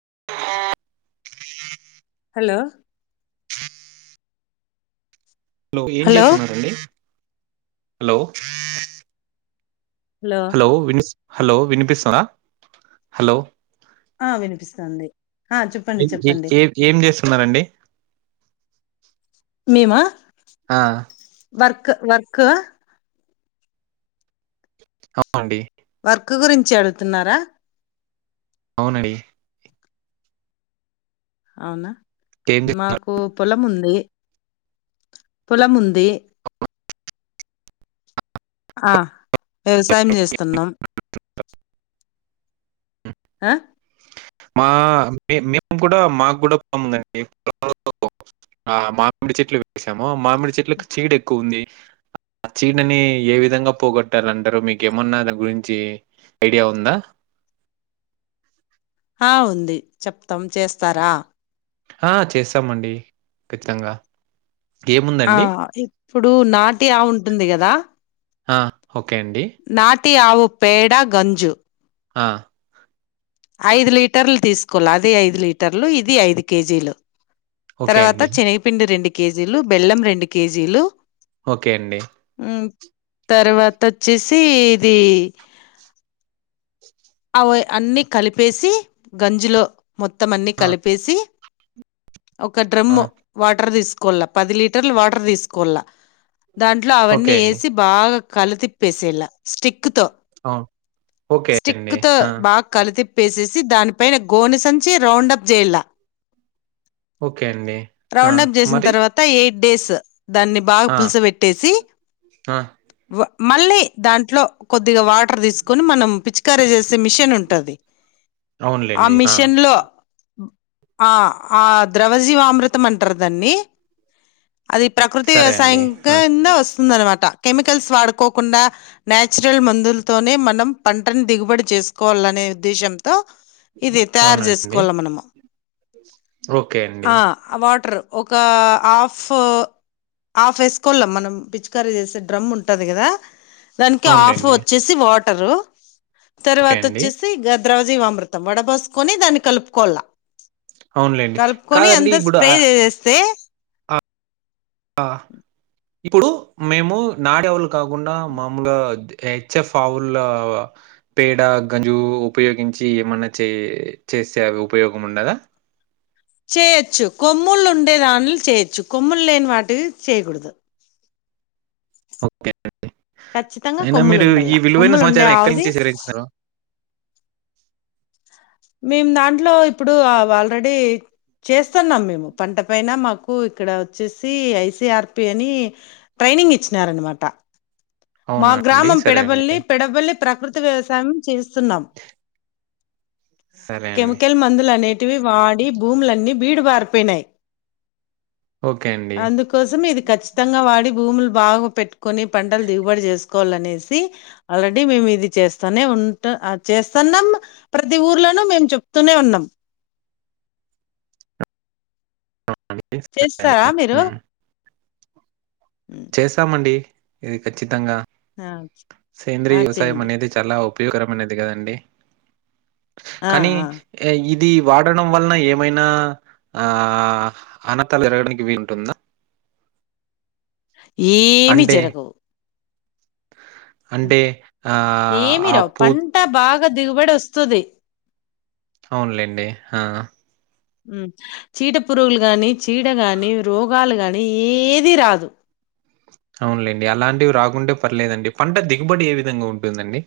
ఆ hello hello ఏం చేస్తున్నారు హలో అండి. హలో హలో వినీ హలో వినిపిస్తుందా హలో ఆ వినిపిస్తుంది. ఆ చెప్పండి ఏ చెప్పండి ఏ ఏం జేస్తూ న్నారండి మీమా ఆ వర్ వర్క్ అవునండి వర్క్ గురించి అడుగుతున్నారా అవునండి అవునా ఏం చేస్తున్నారు మాకు పొలముంది పొలముంది ఆ వ్యవసాయం చేస్తున్నా హా మా మేము కూడా మాకు కూడా పొలం ఉందండి ఆ మామిడి చెట్లు వేసాము ఆ మామిడి చెట్లకు చీడు ఎక్కువగా ఆ చీడని ఏ విధంగా పోగొట్టాలంటారు మీకేమన్నా దాని గురించి ఐడియా ఉందా ఆ ఉంది చెప్తాం చేస్తారా ఆ చేస్తామండి ఖచ్చితంగా ఆ ఏముందండి ఇప్పుడు నాటి ఆవు ఉం ఉంటుంది కదా ఆ ఓకే అండి తి ఆవు పేడ గంజు ఆ ఐదు లీటర్లు తీసుకోల్ల అది ఐదు లీట్ టర్లు ఇది ఐదు కేజీలు ఓకే తర్వాత అండి చెనిగిపిండి రెండు కేజీలు బెల్లం రెండు కేజీలు ఓకే అండి తర్వాత వచ్చేసి ఇది అవ అన్నీ కలిపేసి గంజులో మొత్తమన్ని ఆ, కలిపేసి ఒక డ్రమ్ ఆ, వాటర్ తీసుకు కోల్ల పది లీటర్లు వాటర్ తీసుకోళ్ల దాంట్లో అవన్నీ ఓకే అండి వేసి బాగా కలతిపేసేలయేళ్ళ స్టిక్ అవును ఓకే అండి స్టీకుతో ఆ! బాగా కలితి పేసేసి దానిపైన గోనిసంచి రౌండ్ప్ జెయలా ఓకే అండి. ఆ! రౌండ్ప్ చేసిన మరి తర్వాత ఎయిట్ డిస్ దాన్ని బాగా ఆ! పులుస పెట్టేసి ఆ! మళ్ళీ దాంట్లో కొద్దిగా వాటర్ తీసుకొని మన కర చేసే మిషన్ ఉంటది ఆ మిషన్ లో ఆ ఆ ద్రవజీవామృతం అంటారు దన్ని అది ప్రకృతి సరే అండి. వ్యవసాయం ఆ! కింద వస్తుంది అనమాట కెమికల్స్ వాడుకోకుండా న్యచురల్ మందులతోనే మనం పన్ అని దిగుబడి చేసుకోవాలనే ఉద్దేశంతో తో ఇది తయారు అవునండి. చేసుకోవాల మనము ఓకే అండి. అ ఆ వాటర్ ఒక హాఫ్ హాఫ్ వేసుకోళం మనం పిచ్చుకరీ చేసే డ్రమ్ ఉంటుంది కదా దానికి ఆఫ్ అవునులెండి. వచ్చేసి వాట రు ఓకే తర్వాత అండి. వచ్చేసి గ ద్రవజీవా అమృతం వడబోసుకొని దాన్ని కలుపుకోవాల అవునులెండి. కలుపుకొని కాదండి అంతా ఇప్పుడు స్ప్రే ఆహ్, చేసేస్తే ఇప్పుడు మేము నాడ ఆవులు కాకుండా మాముూలు హెచ్ఎఫ్ ఆవులు పేడ గంజు ఉపయోగించి ఏమన్నా చే చేసేవి ఉపయోగం ఉన్నదా చేయొచ్చు కొమ్ముళ్లు ఉండే దానిలు చేయొచ్చు కొమ్ములు లేని వాటికి చేయకూడదు ఓకే ఖచ్చితంగా అయినా కొమ్ములు మీరు ఉండల్లా ఈ విలువైన కొమ్ములు ఉండే సమాచారం ఎక్కడ ఆవుది నుంచి సేకరించినారు మేము దాంట్లో ఇప్పుడు ఆల్రెడీ చేస్తున్నాం మేము పంట పైన మాకు ఇక్కడ వచ్చేసి ఐసీఆర్ పి అని ట్రైనింగ్ ఇచ్చినారు అన్నమాట మా అవునా అండి. గ్రామం సరే అండి. పెడబల్లి పెడబల్లి ప్రకృతి వ్యవసాయం చేస్తున్నాం సరే అండి. కెమికల్ మందులు అనేటివి వాడి భూములన్నీ బీడు పారిపోయినయ్ ఓకే అండి. అందుకోసం ఇది కఖచ్చితంగా వాడి భూములు భాగా పెట్టుకొని పడ దిగుబడి చేసు కోవాలనేసి ఆల్రెడీ మేము ఇది చేస్తూనే ఉంట చేస్తున్నాం ప్రతి ఊర్లోను మేము చెప్తూనే ఉన్నాం సరే చేస్తారా అండి మీరు హ్మ్. చేసామండి ఇది ఖచ్చితంగా ఆ సేంద్రీయ ఆ వ్యవసాయం చేయండి అనేది చాలా ఊ ఉపయోగకరం అనేది కదండి ఆ కానీ ఆ ఇది ఇది వాడడం వల్లన ఏమైనా ఆ అనతాలు జరగడానికి వీలు ఉంటుందా ఏమి అంటే జరగవు అంటే ఆ ఏమి ఆ రావు పూ పంట బాగా దిగుబడి వస్తు వస్తుంది అవునులేండి ఆ చీట పురుగులు గాని చీడ గాని రోగాలు గాని ఏది రాదు అవునులేండి అలాంటివి రాకుంటే పర్లేదండి పంట దిగుబడి ఏ విధంగా ఉంటుందండి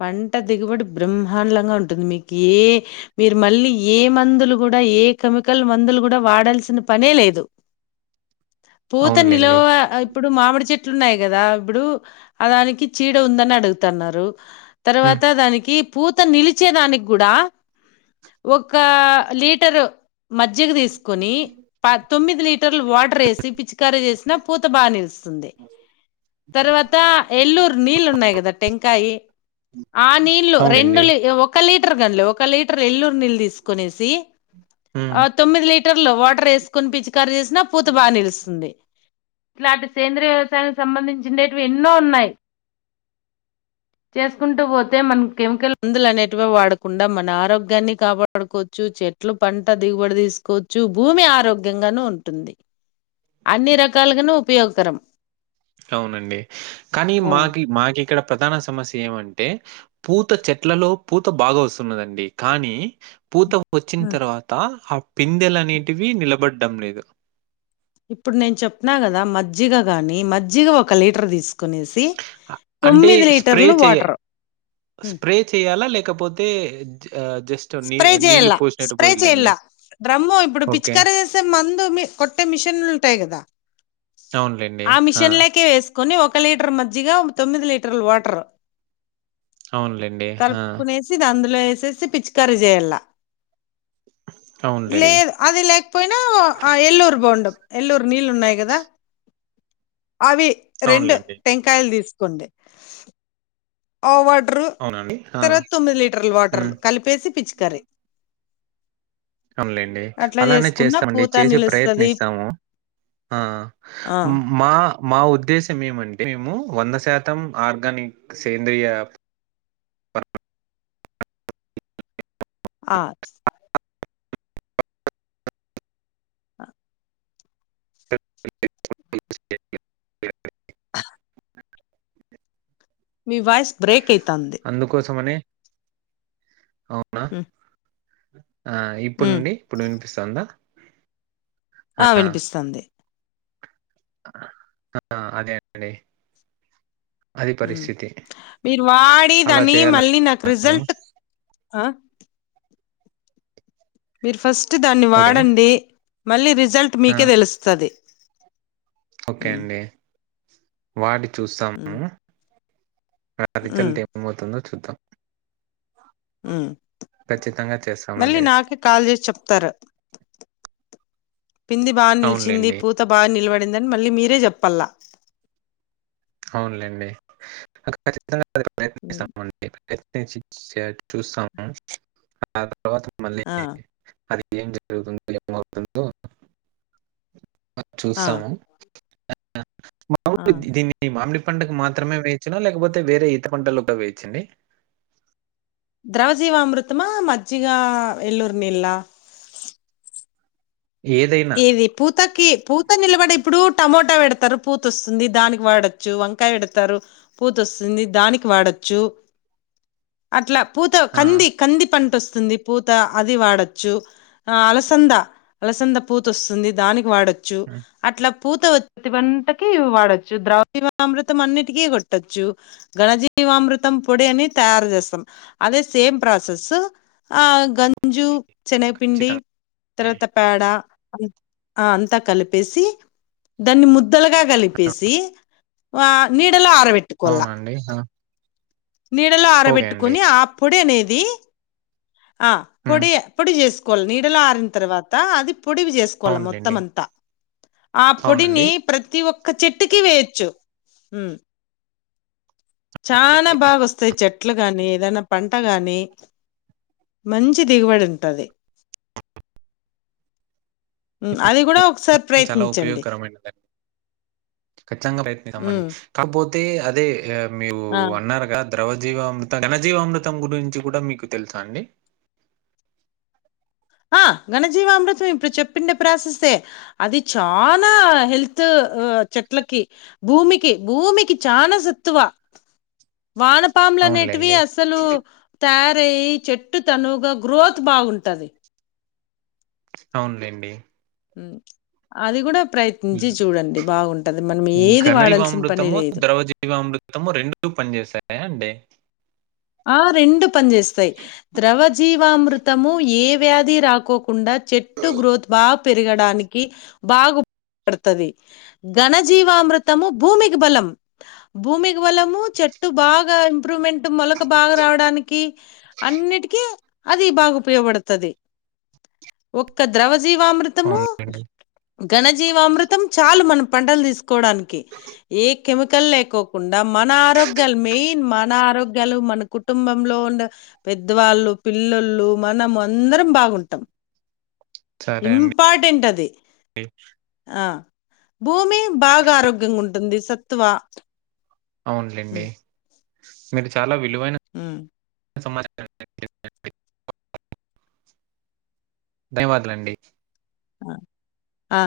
పంట దిగుబడి బ్రహ్మాండంగా ఉంటుంది మీకు ఏ మీరు మళ్ళీ ఏ మందులు కూడా ఏ కెమికల్ మందులు కూడా వాడాల్సిన పనే లేదు పూత అవునులేండి. నిలువ ఇప్పుడు మామిడి చెట్టు ఇట్లున్నాయి కదా ఇప్పుడు అ దానికి చీడ ఉందని అడుగుతన్నారు. హ్మ్. తర్వాత దానికి పూత నిలిచే దానికి కూడా ఒక లీటరు మజ్జిగ తీసుకోని ప తొమ్మిది లి లీటర్ల వాటర్ వేసి పిచ్చికారి చేేసినా పూత బాగా నిలుస్తుంది తర్వాత ఎల్లూరు నీళ్ళు ఉన్నాయి కదా టెంకాయి ఆ నీళ్లు అవునండి. రెండులీ ఒక లీ ఒక లీటర్ కన్లే ఒక లీటర్ ఎల్లురు నీళ్ళు తీసుకునేసి హ్మ్. ఆ తొమ్మిదిలీట్ లీటర్లో వాటర్ వేసుకని పిచ్చికా కారి చేసినా పూత బాగా నిలుస్తుంది. ఇట్లాంటి సేంద్రయ వ్యవసాయానికి సంబంధించిండేట్వి ఎన్నో ఉన్నాయి. చేసుకుంటూ పోతే మనం కెమికల్ మందులు అనేటివి వాడకుండా మన ఆరోగ్యాన్ని కాపాడుకోవచ్చు. చెట్లు పంట దిగుబడి తీసుకోవచ్చు భూమి ఆరోగ్యంగాను ఉంటుంది. అన్ని రకాలుగానూ ఉపయోగకరం. అవునండి కానీ ఆ మాకి మాకి ఇక్కడ ప్రధాన సమస్య ఏమంటే పూత చెట్లలో పూత బాగా వస్తున్నదండి కానీ పూత వచ్చిన ఉమ్. తర్వాత ఆ పి పిందెలు అనేటివి నిలబడ్డం లేదు. ఇప్పుడు నేను చెప్పిన కదా మజ్జిగ గాని మజ్జిగ ఒక లీటర్ తీసుకు కొనేసి అ అంటే తొమ్మిది స్ప్రే లీటర్లు చేయ వాటర్ హు స్ప్రే చేయాలా? లేకపోతే జ ఆహ్, జస్ట్ నీ స్ప్రే నీళ్లు చేయల్ల పోసినట్టు స్ప్రే చెయల్ల పోయాలండి. డ్రమ్ము ఇప్పుడు ఓకే. పిచ్చికర చేసే మందు మీ కొట్టే మిషన్లు ఉంటాయి కదా ఆ మిషన్లేకే వేస్ కొని ఒక లీటర్ మజ్జిగా తొమ్మిది లీటర్లు వాటర్ అవునులెండి. ఆ! కలుపుకునేసి దండ్ లో వేసేసి పిచ్కా కరి చేయల్ల అవునులెండి. లేదు అది లేక్ పోయినా ఆ ఎల్లూరు బొండం ఎల్లూరు నీళ్ళు ఉన్నాయి కదా అవి రెండు అవునులెండి. టెంకాయలు తీస్ కొండే ఆ వాట్ ట్రూ అవునండి. ఆ! తర్వాత తొమ్మిది లీటర్ల వాటర్ హ్మ్. కలిపేసి పిచ్కరీ అవున్లేండి. అలానే చేసుకున్న చేస్తామండి పూత చేసే నిలుస్తది ప్రయత్నిస్తాము ఆ ఆ మా మా ఉద్దేశం ఏమంటే మేము వంద శాతం ఆర్గానిక్ సేంద్రియ పర్ ఆ ఓకే మీ వాయిస్ బ్రేక్ అ అందుకోసమని అవునా ఆ ఉ ఇప్పుడునుండి ఇప్పుడు వినిపిస్ తందా ఆ వినిపిస్తుంది ఆ అదేండి హ్మ్ మీరు అలా వాడిదాన్ని చేయాల మళ్ళీ నాకు రిజల్ట్ మీరు ఫస్ట్ ఫస్ట్ దాన్ని ఓకే వాడండి మళ్ళీ రి రిజల్ట్ ఆ మీకే తెలుస్తది ఓకే హ్మ్. అండి వాటి హ్మ్. చూస్తాము నా హ్మ్. రిజల్ట్ ఏమవుతుందో చూద్దాం హ్మ్ ఖచ్చితంగా మళ్ళీ చేస్తామండి అది నాకే కాల్ చేేసి చెప్తారు పింది బాగా నిలిచింది అవునులేండి పూత బాగా నిలవ పడిందని మళ్ళీ మీరే చెప్పలా అవునులేండి ఖచ్చితంగా హ్మ్. ప్రయత్ననిస్తాం అండి ఎత్ని [unintelligible] చూసాము అ తరువాత మళ్ళీ ఆ! అది ఏం జరుగుతుంది ఏమవుతుందో ఆ! చూస్తాము ఆ ఆ! మాములుగా దీన్ని మామిడి పంటకు మాత్రమే వేయచ్చునా లేకపోతే వేరే ఈత పంటల్లో కూడా వేయచండి ద్రవజీవా అమృతమా మజ్జిగా ఎల్లూర్ నిల్లా ఏదైనా. ఇది పూతకి పూత నిలబడి ఇప్పుడు టమోటా పెడతారు పూత వస్తుంది దానికి వాడొచ్చు వంకాయ పెడతారు పూత వస్తుంది దానికి వాడొచ్చు అట్లా పూత ఆ! కంది కంది పంట వస్తు స్తుంది పూత అది వాడచ్చు ఆ అలసంద పూత వస్తుంది దానికి వాడొ చ్చు హ్మ్. అట్లా పూత వత్తి వంటకి వాడొచ్చు ద్రవ్యమామృతం అన్నింటికీ కొట్టొచ్చు గణజీమృతం పొడి అని తయారు చేస్తాం అదే సేమ్ ప్రాసెస్ ఆ గంజు చెనైపిండి ఖచ్చితంగానే. తర్వాత పేడ అంతా కలిపేసి దాన్ని ముద్ ద్దలగా కలిపేసి వా మీర్ ఎండలో ఆరబెట్టుకొల్లా అవునండి. ఆ! నీడలో ఓకే అండి. ఆరబెట్టుకుని ఆ పొడి అనే ది ఆ హ్మ్. పొడి పొడి చేసుకో కొన్ నీడలో ఆరిన తర్వాత అది పొడివి చేసుకోవాల మొత్తం అవునులెండి. అంతా ఆ అవునండి. పొడిని ప్రతి ఒ ఒక చెట్టుకి వేయచ్చు చాల బాగా వస్తాయి చె చెట్లు గాని ఏదనా పంట గాని మంచి దిగుబడి ఉంటది అది కూడా ఒకసారి ఇది చాలా ప్రయత్నించండి ఖచ్చింగా ప్రయత్నించుతామండి హ్మ్. కాకపోతే తే అదే మీరు ఆ! అన్నారుగా ద్రవజీవామృతం ఘనజీవామృతం గురించి కూడా మీకు తెలుసా అండి ఆ ఘణజీవామృతం ఇప్పుడు చెప్పిండే ప్రాసస్సే అది చానా హెల్త్ చెట్లకి భూమికి భూమికి చానా సత్తువ వానపాముల అనేటివి అవునులెండి. అసలు తయారు రయ్యి చెట్టు తనువుగా గ్రోత్ బాగుంటది అవునులేండి అది కూడా ప్రయత్నించి చూడండి బాగుంటది మనం ఏది వాడాల్సిన పని ఘనజీవామృతము లేదు ద్రవజీవామృతము రెండు పని చేసాయా అండి ఆ రెండు పనిచేస్తాయి ద్రవ జీవామృతము ఏ వ్యాధి రాకోకుండా చెట్టు గ్రోత్ బాగా పెరగడానికి బాగు పడుతది గఘన జీవామృతము భూమికి బలం భూమికి బలము చెట్టు బాగా ఇంప్రూవ్మెంట్ మొల క బాగా రావడానికి అన్నిటికీ అది బాగా ఉపయోగపడుతది ఒక్క ద్రవ జీవామృతము అవునులేండి. గణజీవామృతం చాల్ మన పండలు తీసు కోడానికి ఏ కెమికల్ లేకోకుండా మన ఆరోగ్యాలు మెయిన్ మన ఆరోగ్య మన కుటుంబంలో ఉండ పెద్దవాళ్ళు పిల్లలు మనం అందరం బాగుంటాం సరే అండి. ఇంపార్టెంట్ అది ఆ భూమి బాగా ఆరోగ్యంగా ఉంటుంది సత్వ అవునులేండి మీరు చాలా హమ్ సమాచ ధన్యవాదలండి ఆ ఆ